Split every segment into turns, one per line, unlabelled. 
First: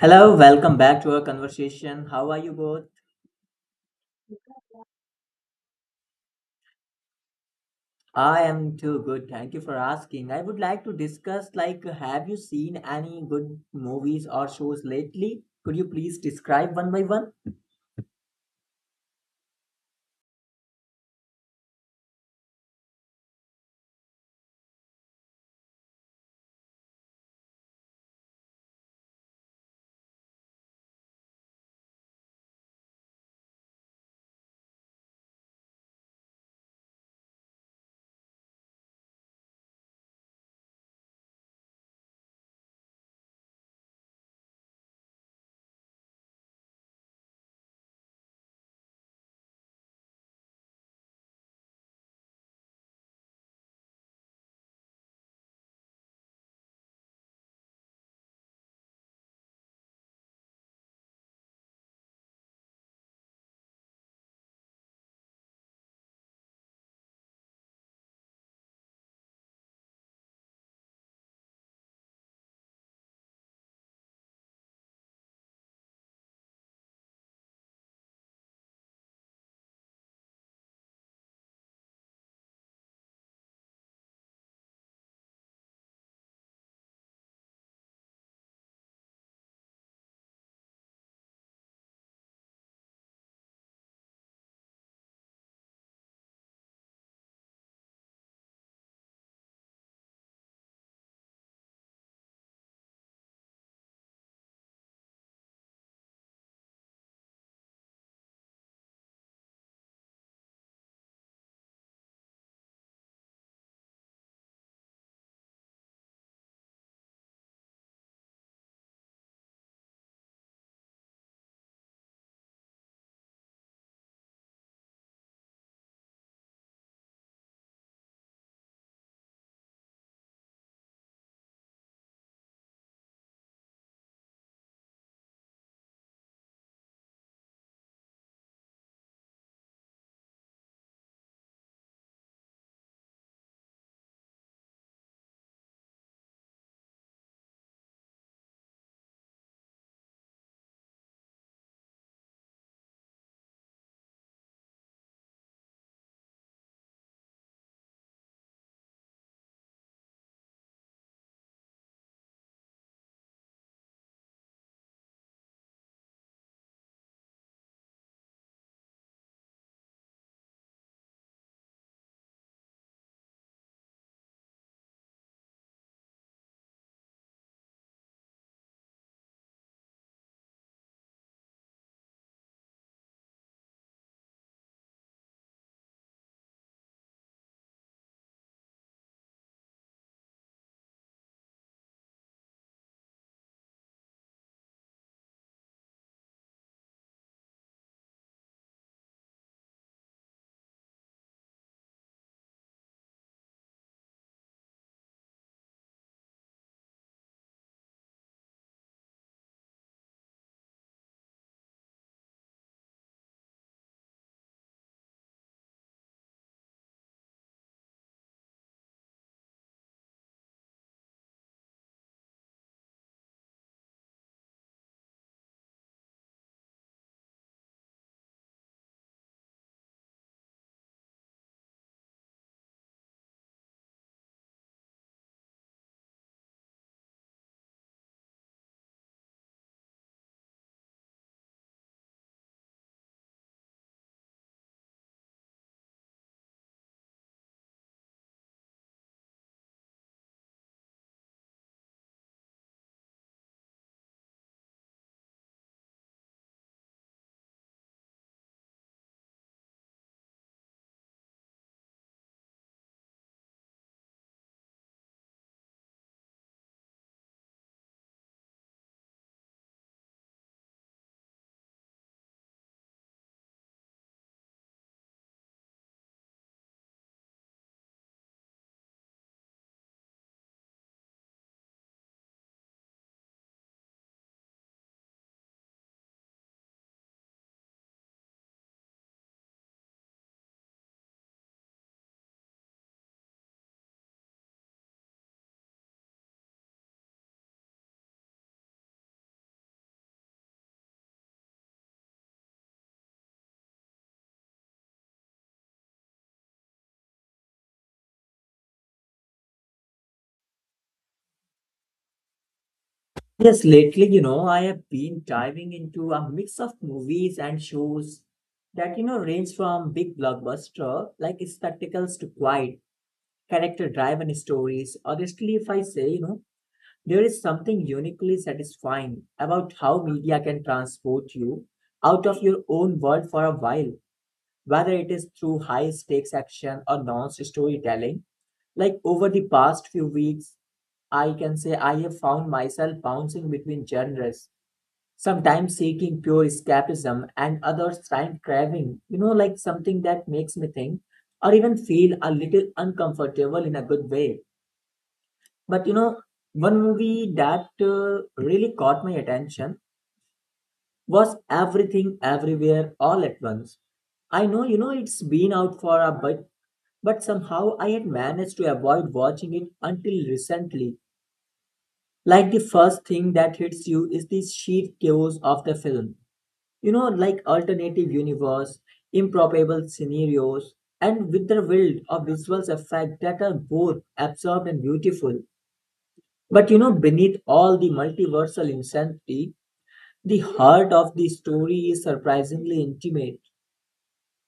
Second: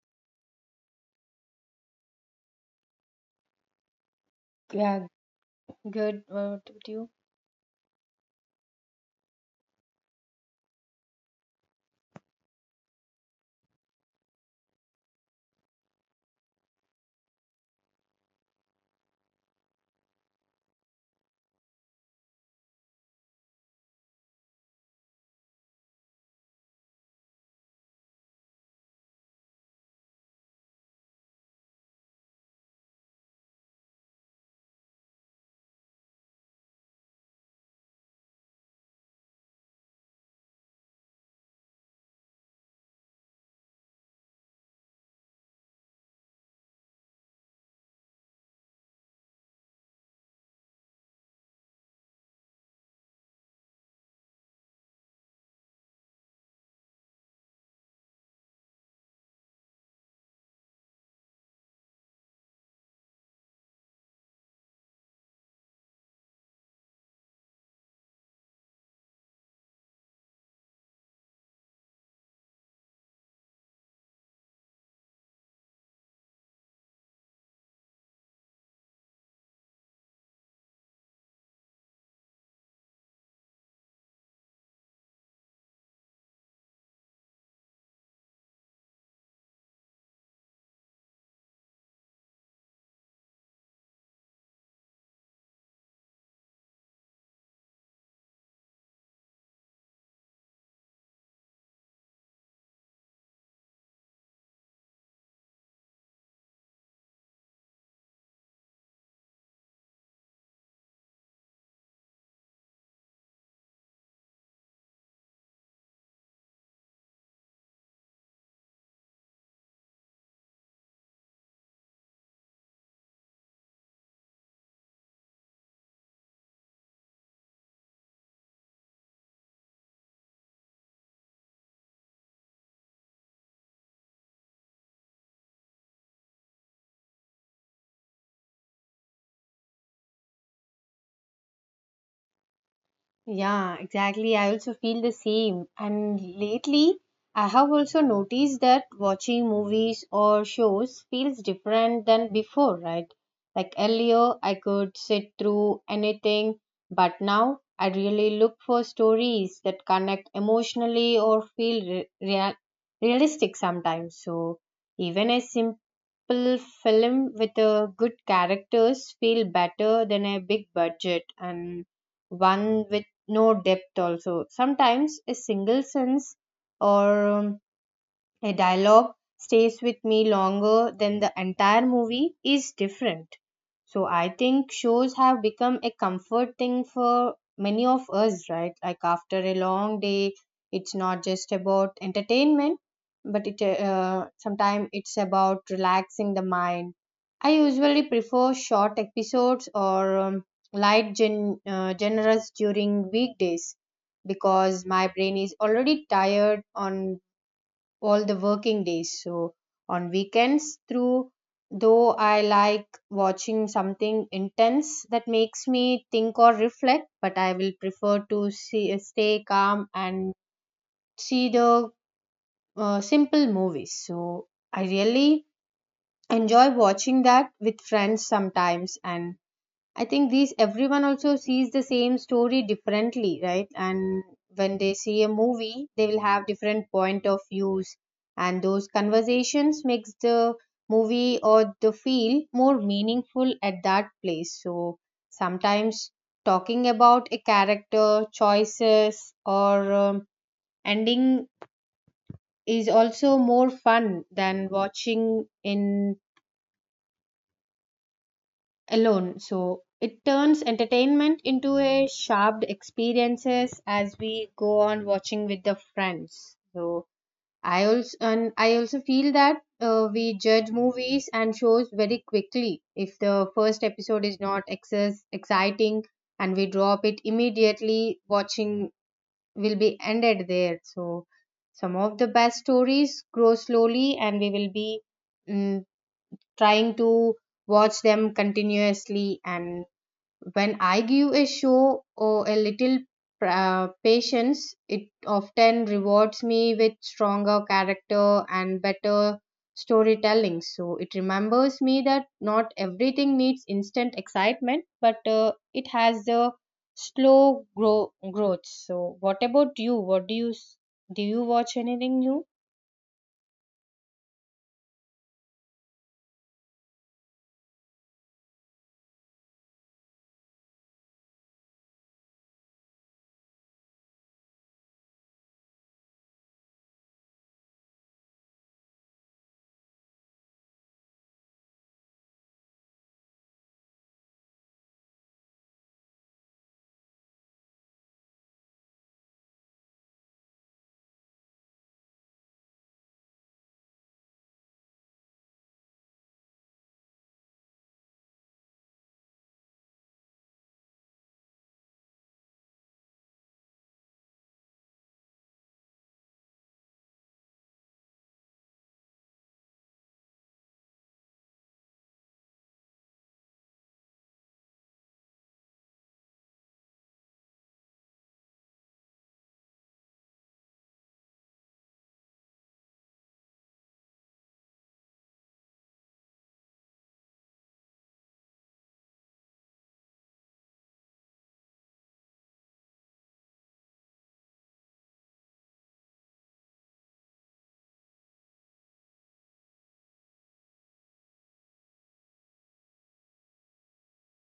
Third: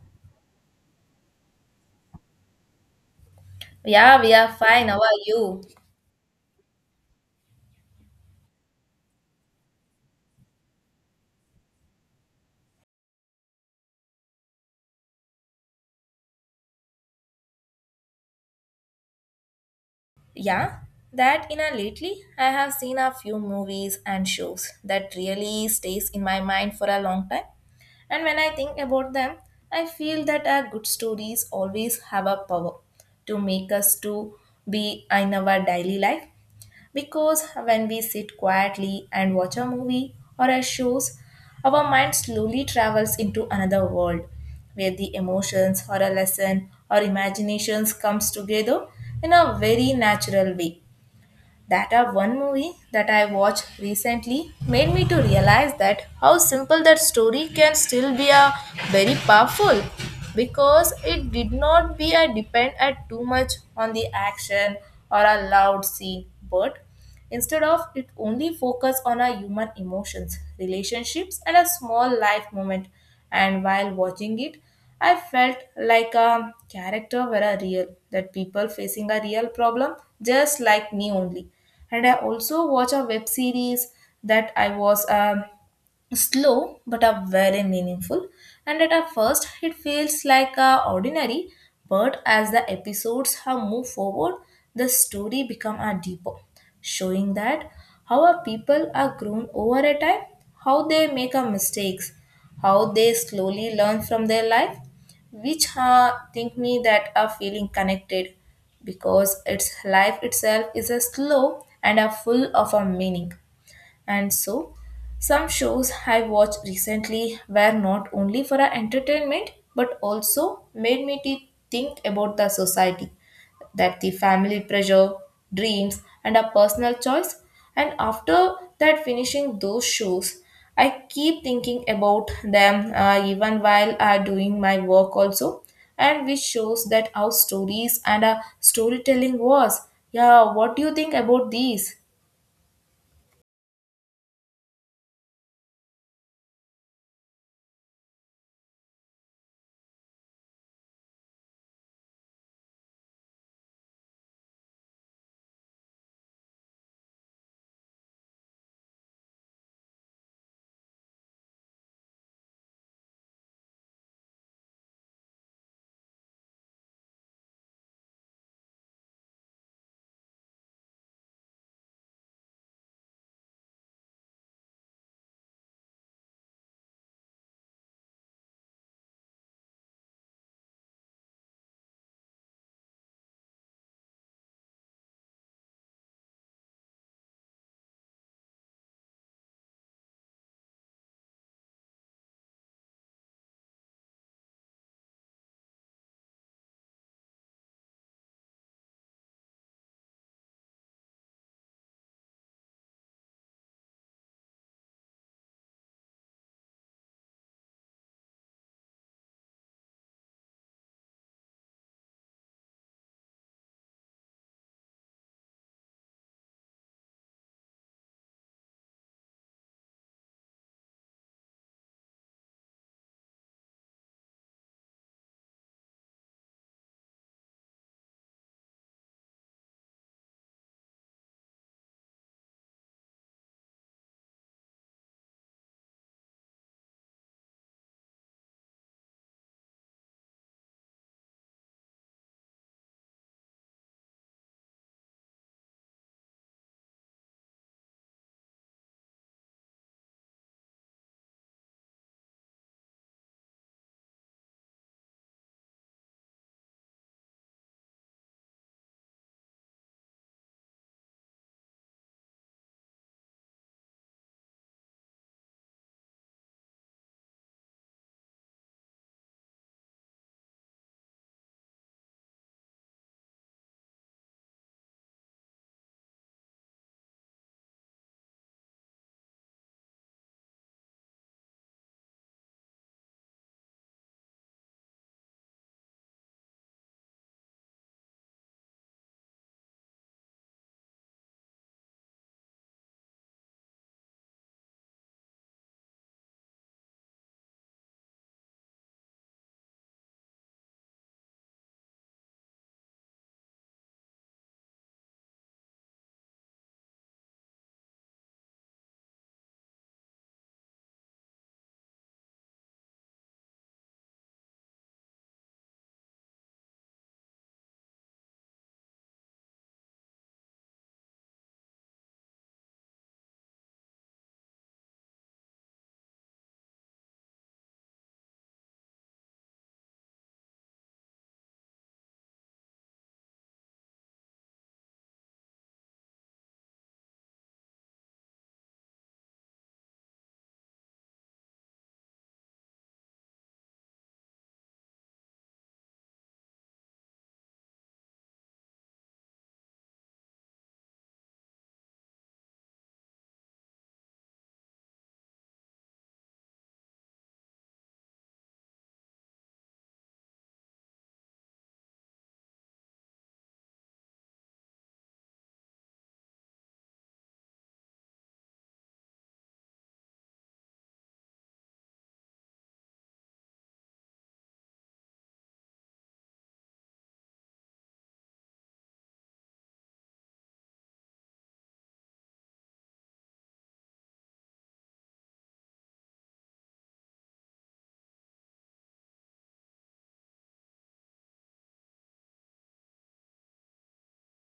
Hello, welcome back to our conversation. How are you both?
Yeah, we are fine. How
Yeah,
are you?
good. What about you?
I am too good. Thank you for asking. I would like to discuss, like, have you seen any good movies or shows lately? Could you please describe one by one?
Yeah, that you know lately I have seen a few movies and shows that really stays in my mind for a long time. And when I think about them, I feel that our good stories always have a power to make us to be in our daily life. Because when we sit quietly and watch a movie or a shows, our mind slowly travels into another world where the emotions or a lesson or imaginations comes together in a very natural way. That a one movie that I watched recently made me to realize that how simple that story can still be a very powerful because it did not be a depend at too much on the action or a loud scene but instead of it only focus on our human emotions, relationships and a small life moment. And while watching it, I felt like a character were a real, that people facing a real problem just like me only. And I also watch a web series that I was slow but are very meaningful and at a first it feels like a ordinary but as the episodes have moved forward the story become a deeper showing that how our people are grown over a time, how they make a mistakes, how they slowly learn from their life, which think me that are feeling connected because its life itself is a slow and a full of a meaning. And so, some shows I watched recently were not only for our entertainment but also made me think about the society, that the family pressure, dreams, and our personal choice. And after that, finishing those shows, I keep thinking about them even while I doing my work also, and which shows that our stories and our storytelling was. Yeah, what do you think about these?
Yeah, exactly. I also feel the same. And lately, I have also noticed that watching movies or shows feels different than before, right? Like earlier, I could sit through anything, but now I really look for stories that connect emotionally or feel realistic sometimes. So, even a simple film with a good characters feel better than a big budget and one with no depth also sometimes a single sense or a dialogue stays with me longer than the entire movie is different. So I think shows have become a comfort thing for many of us, right? Like after a long day, it's not just about entertainment, but it sometimes it's about relaxing the mind. I usually prefer short episodes or light generous during weekdays because my brain is already tired on all the working days. So on weekends through though I like watching something intense that makes me think or reflect, but I will prefer to see stay calm and see the simple movies. So I really enjoy watching that with friends sometimes and I think these everyone also sees the same story differently, right? And when they see a movie, they will have different point of views, and those conversations makes the movie or the feel more meaningful at that place. So sometimes talking about a character choices or ending is also more fun than watching in alone. So it turns entertainment into a sharp experiences as we go on watching with the friends. So I also feel that we judge movies and shows very quickly. If the first episode is not excess exciting and we drop it immediately, watching will be ended there. So some of the best stories grow slowly, and we will be mm, trying to watch them continuously and when I give a show or a little patience, it often rewards me with stronger character and better storytelling. So it remembers me that not everything needs instant excitement, but it has the slow growth. So what about you? What do you s- do? You watch anything new?
Yes, lately, you know, I have been diving into a mix of movies and shows that, you know, range from big blockbuster like spectacles to quiet character driven stories. Honestly, if I say, you know, there is something uniquely satisfying about how media can transport you out of your own world for a while, whether it is through high stakes action or non storytelling. Like over the past few weeks, I can say I have found myself bouncing between genres, sometimes seeking pure escapism and others time craving, you know, like something that makes me think or even feel a little uncomfortable in a good way. But you know, one movie that really caught my attention was Everything Everywhere All at Once. I know, you know, it's been out for a bit, but somehow I had managed to avoid watching it until recently. Like the first thing that hits you is the sheer chaos of the film. You know, like alternative universe, improbable scenarios, and with the world of visual effects that are both absurd and beautiful. But you know, beneath all the multiversal insanity, the heart of the story is surprisingly intimate.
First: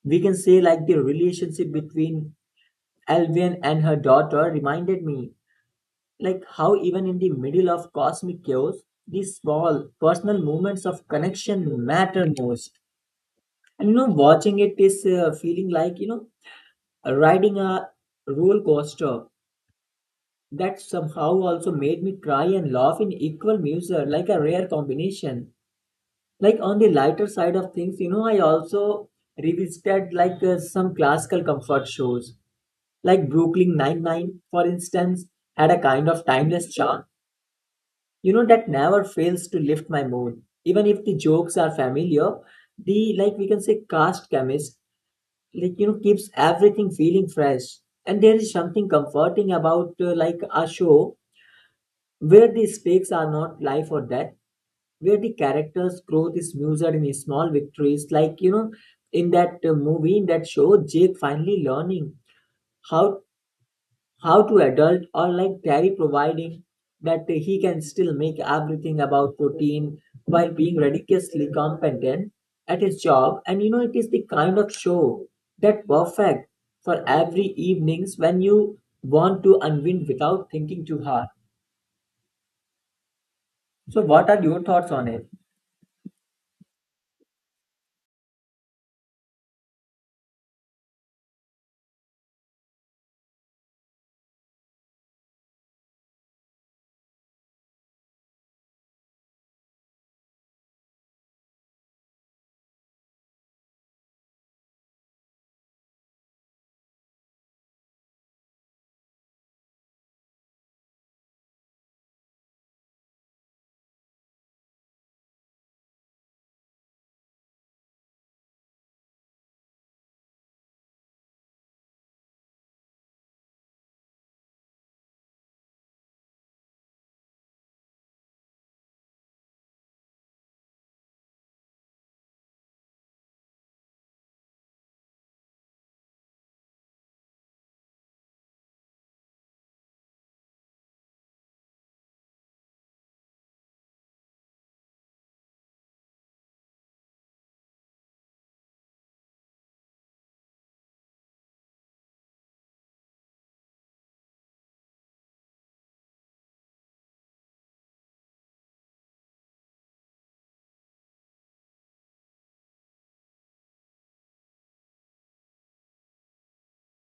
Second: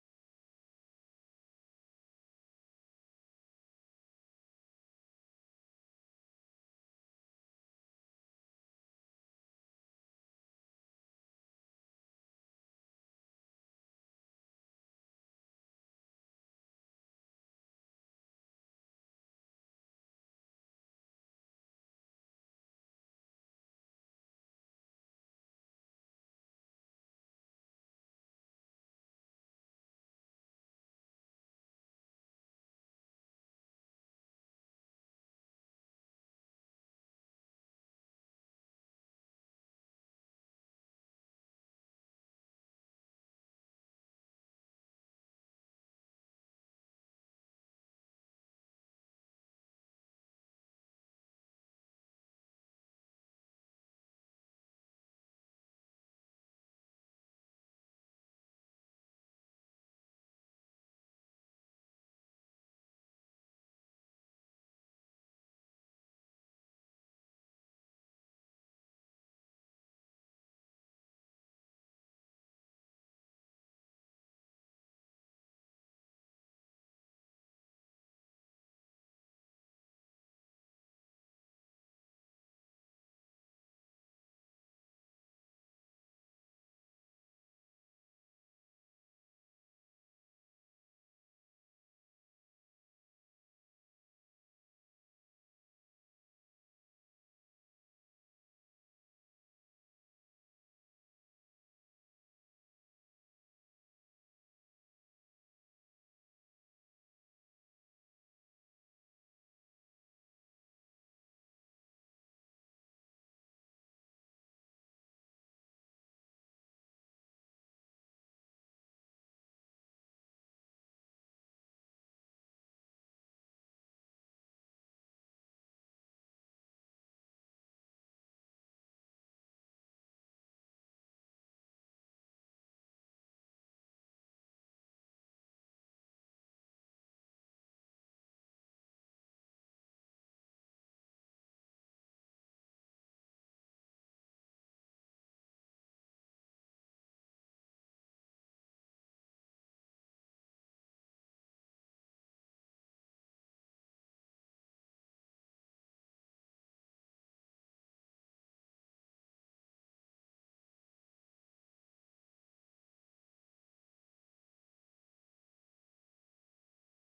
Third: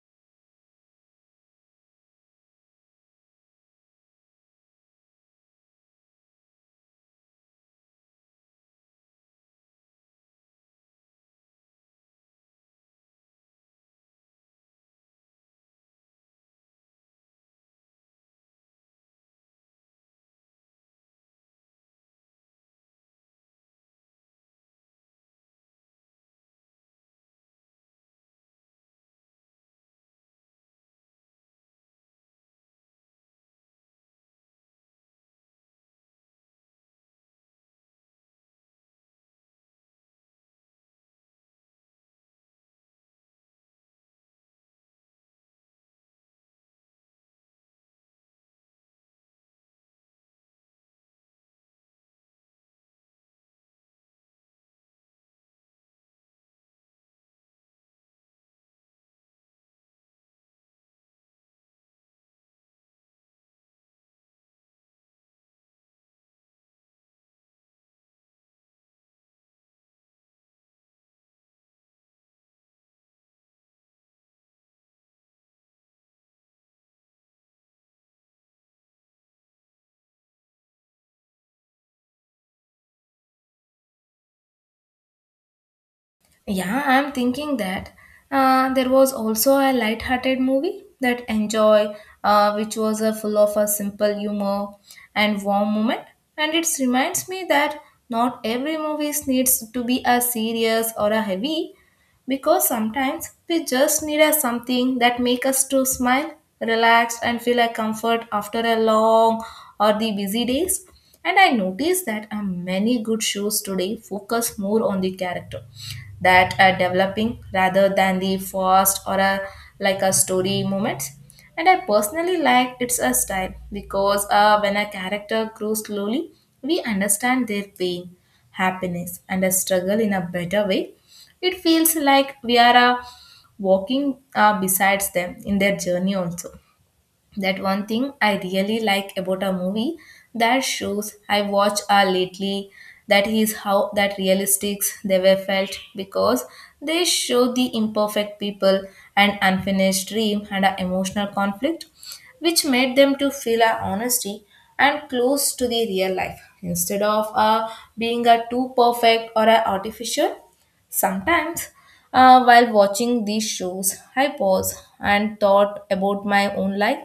We can say, like, the relationship between Alvian and her daughter reminded me, like, how even in the middle of cosmic chaos, these small personal moments of connection matter most. And you know, watching it is feeling like, you know, riding a roller coaster that somehow also made me cry and laugh in equal measure, like a rare combination. Like on the lighter side of things, you know, I also revisited, like, some classical comfort shows like brooklyn Nine Nine, for instance, had a kind of timeless charm, you know, that never fails to lift my mood even if the jokes are familiar. The, like, we can say, cast chemist, like, you know, keeps everything feeling fresh. And there is something comforting about, like, a show where the stakes are not life or death, where the character's growth is measured in small victories, like, you know, in that movie, in that show, jake finally learning how how to adult, or like terry providing that he can still make everything about protein while being ridiculously competent at his job. And you know, it is the kind of show that perfect for every evenings when you want to unwind without thinking too hard. So what are your thoughts on it?
Yeah, I'm thinking that there was also a light-hearted movie that Enjoy, which was full of a simple humor and warm moment. And it reminds me that not every movie needs to be a serious or a heavy, because sometimes we just need a something that make us to smile, relax, and feel a comfort after a long or the busy days. And I noticed that many good shows today focus more on the character that are developing rather than the fast or a like a story moments. And I personally like it's a style because when a character grows slowly, we understand their pain, happiness, and a struggle in a better way. It feels like we are walking besides them in their journey also, that one thing I really like about a movie that shows I watch are lately, that is how that realistics they were felt because they show the imperfect people and unfinished dream and a emotional conflict which made them to feel a honesty and close to the real life instead of being a too perfect or a artificial. Sometimes, while watching these shows, I pause and thought about my own life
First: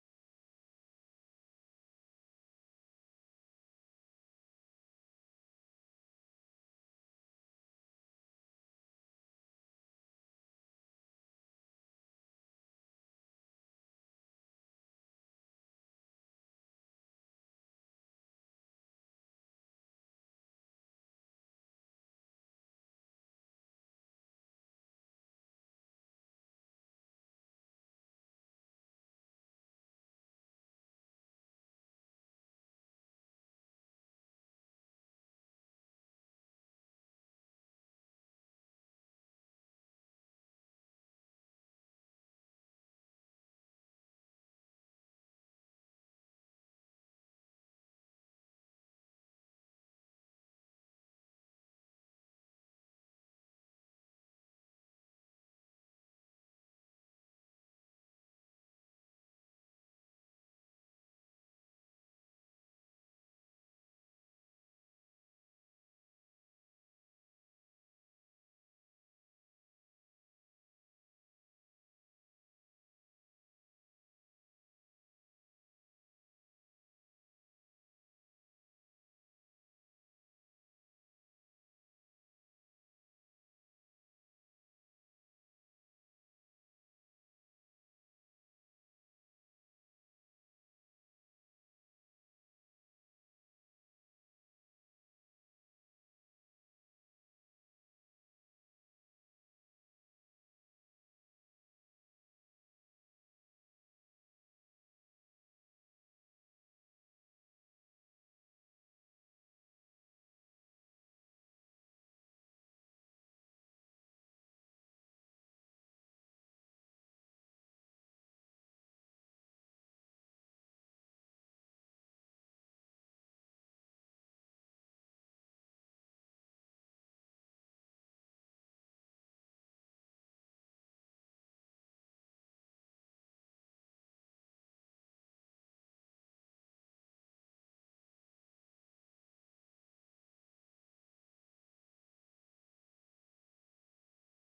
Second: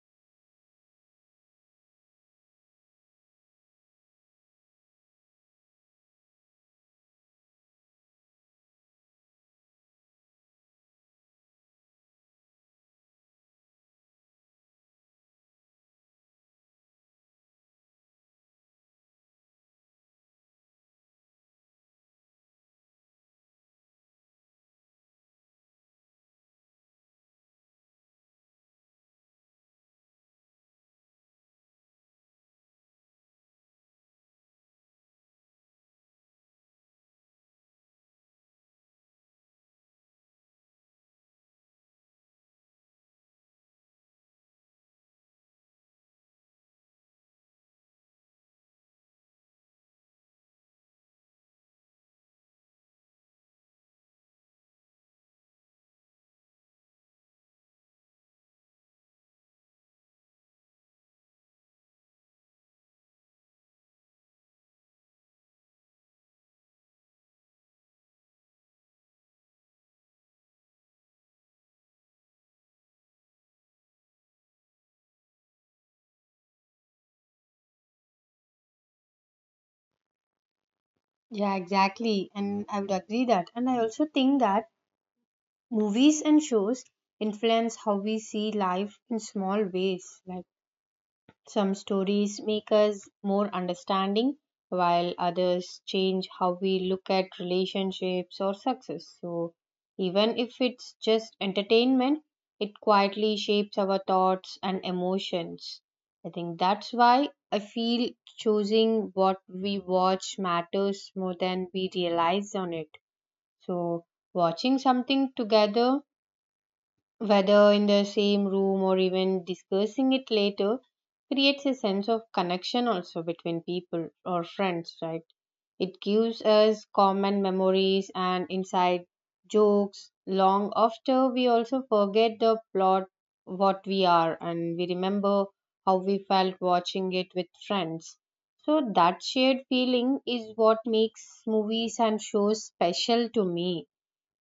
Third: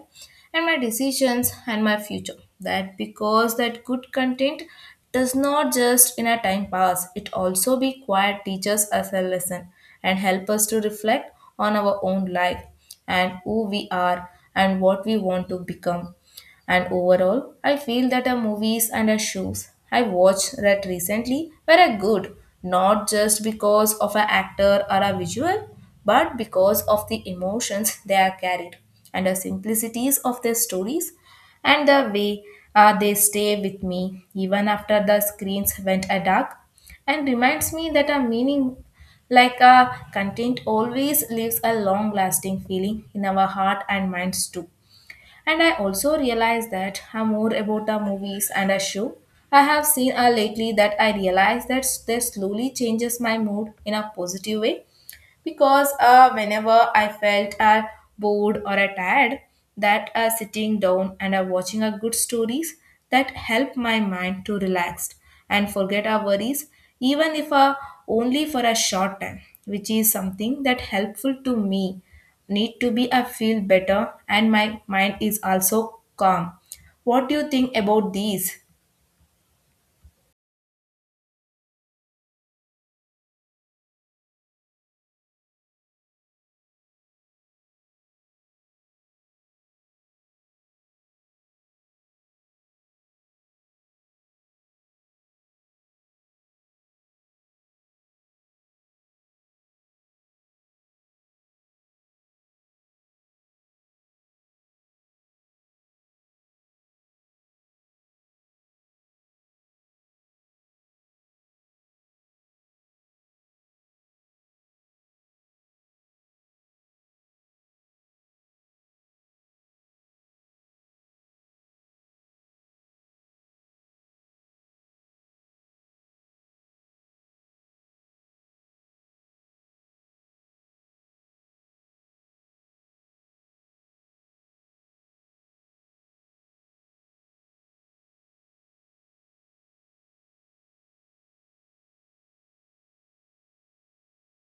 and my decisions and my future. That because that good content does not just in a time pass, it also be quiet teaches us a lesson and help us to reflect on our own life and who we are and what we want to become. And overall, I feel that the movies and the shows I watched that recently were a good, not just because of an actor or a visual, but because of the emotions they are carried and the simplicities of their stories and the way they stay with me even after the screens went a dark and reminds me that a meaning like a content always leaves a long lasting feeling in our heart and minds too. And I also realize that I'm more about the movies and a show I have seen lately, that I realize that they slowly changes my mood in a positive way because whenever I felt bored or tired, that sitting down and watching a good stories that help my mind to relax and forget our worries, even if only for a short time, which is something that helpful to me. Need to be I feel better and my mind is also calm. What do you think about these?
Yeah, exactly. And I would agree that. And I also think that movies and shows influence how we see life in small ways. Like some stories make us more understanding, while others change how we look at relationships or success. So, even if it's just entertainment, it quietly shapes our thoughts and emotions. I think that's why I feel choosing what we watch matters more than we realize on it. So, watching something together whether in the same room or even discussing it later, creates a sense of connection also between people or friends, right? It gives us common memories and inside jokes long after we also forget the plot what we are and we remember how we felt watching it with friends. So that shared feeling is what makes movies and shows special to me.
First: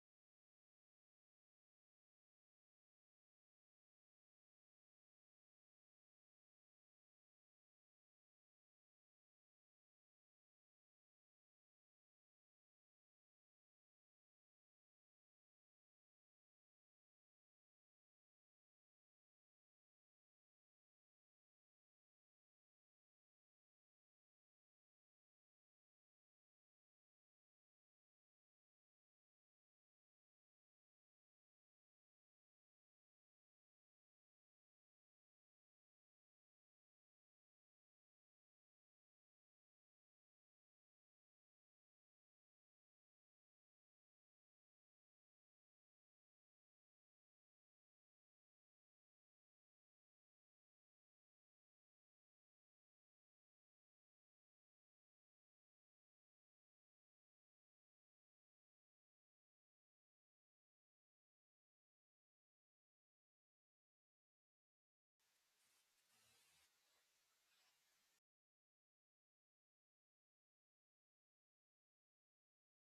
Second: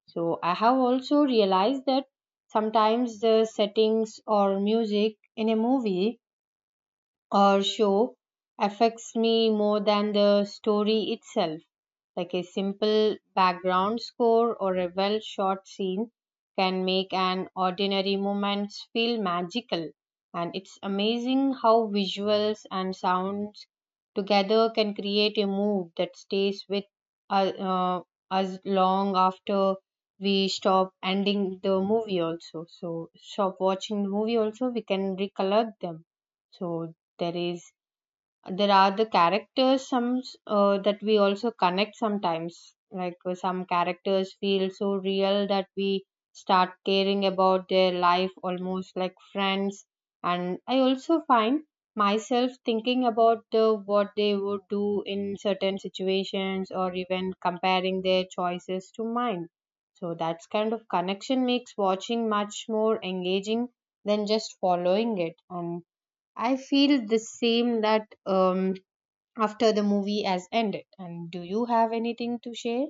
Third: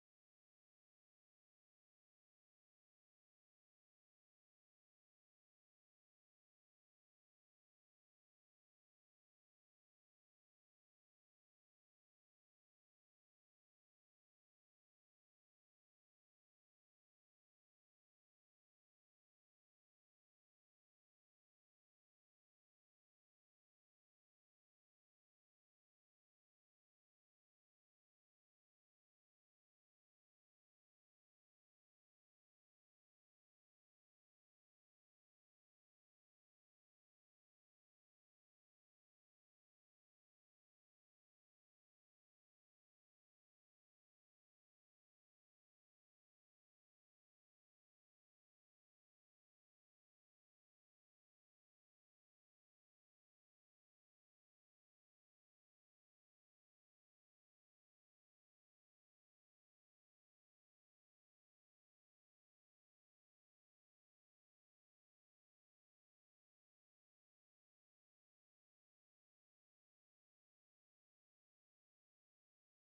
So I have also realized that sometimes the settings or music in a movie or show affects me more than the story itself. Like a simple background score or a well shot scene can make an ordinary moment feel magical. And it's amazing how visuals and sounds together can create a mood that stays with uh, uh, us long after we stop ending the movie also so stop watching the movie also we can recollect them. So there is there are the characters that we also connect sometimes like some characters feel so real that we start caring about their life almost like friends and I also find myself thinking about the, what they would do in certain situations or even comparing their choices to mine. So that's kind of connection makes watching much more engaging than just following it. And I feel the same that after the movie has ended. And do you have anything to share?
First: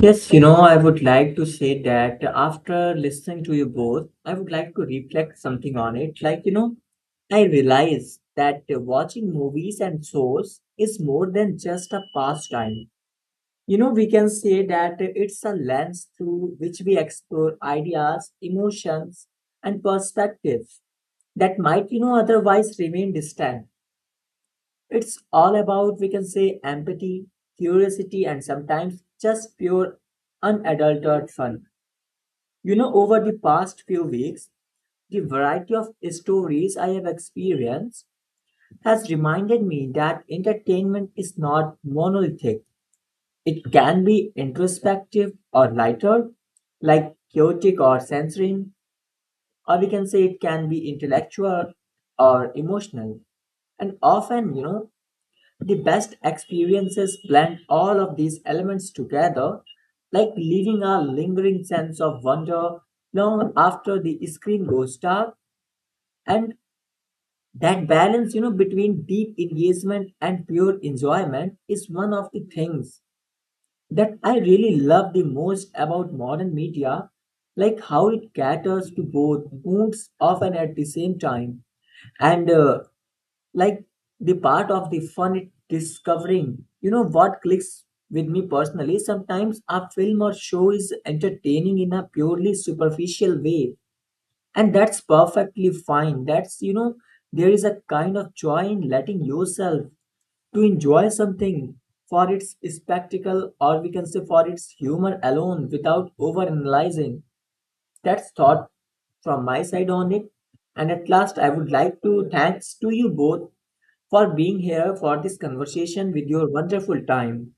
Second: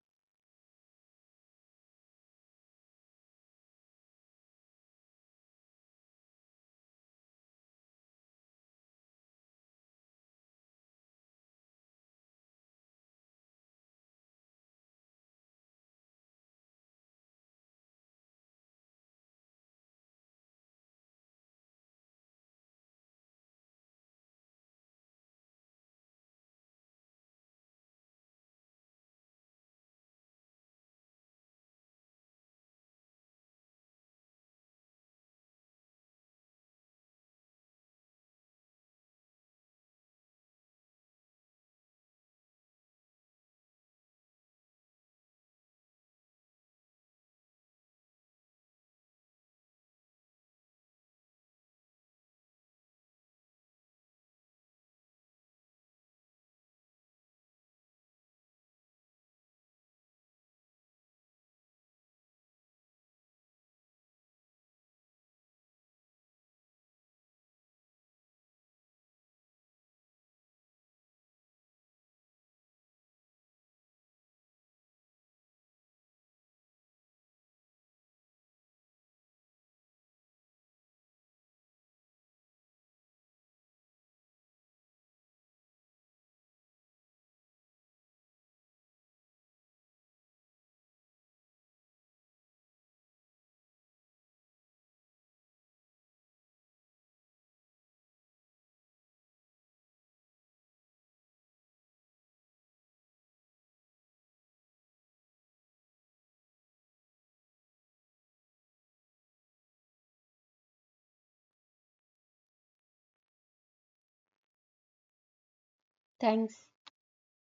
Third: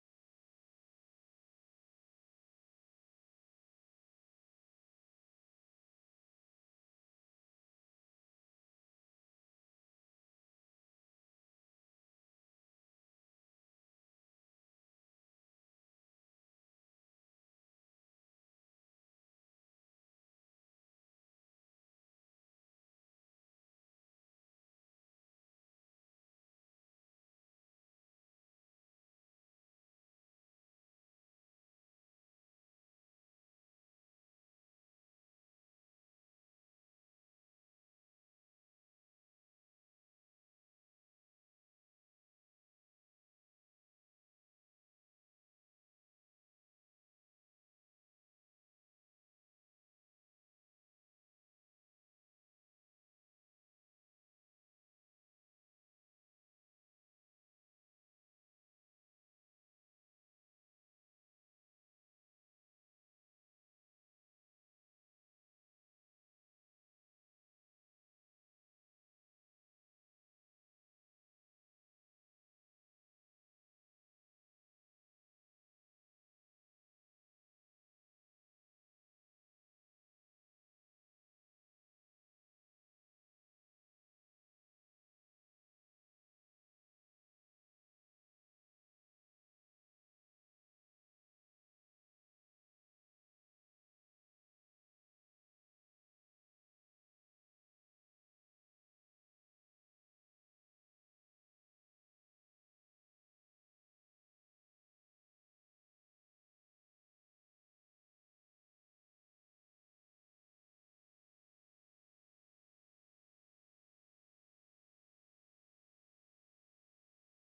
Yes, you know, I would like to say that after listening to you both, I would like to reflect something on it. Like, you know, I realize that watching movies and shows is more than just a pastime. You know, we can say that it's a lens through which we explore ideas, emotions, and perspectives that might, you know, otherwise remain distant. It's all about, we can say, empathy, curiosity, and sometimes just pure unadulterated fun. You know, over the past few weeks, the variety of stories I have experienced has reminded me that entertainment is not monolithic. It can be introspective or lighter, like chaotic or censoring, or we can say it can be intellectual or emotional. And often, you know, the best experiences blend all of these elements together, like leaving a lingering sense of wonder long after the screen goes dark. And that balance, you know, between deep engagement and pure enjoyment is one of the things that I really love the most about modern media, like how it caters to both moods often at the same time. And like, the part of the fun it discovering, you know, what clicks with me personally. Sometimes a film or show is entertaining in a purely superficial way, and that's perfectly fine. That's, you know, there is a kind of joy in letting yourself to enjoy something for its spectacle, or we can say for its humor alone, without overanalyzing. That's thought from my side on it. And at last, I would like to thanks to you both for being here for this conversation with your
Thanks.
wonderful time.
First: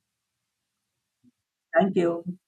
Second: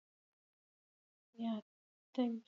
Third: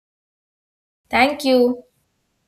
Thank
Yeah,
you.
Thank you.
thanks.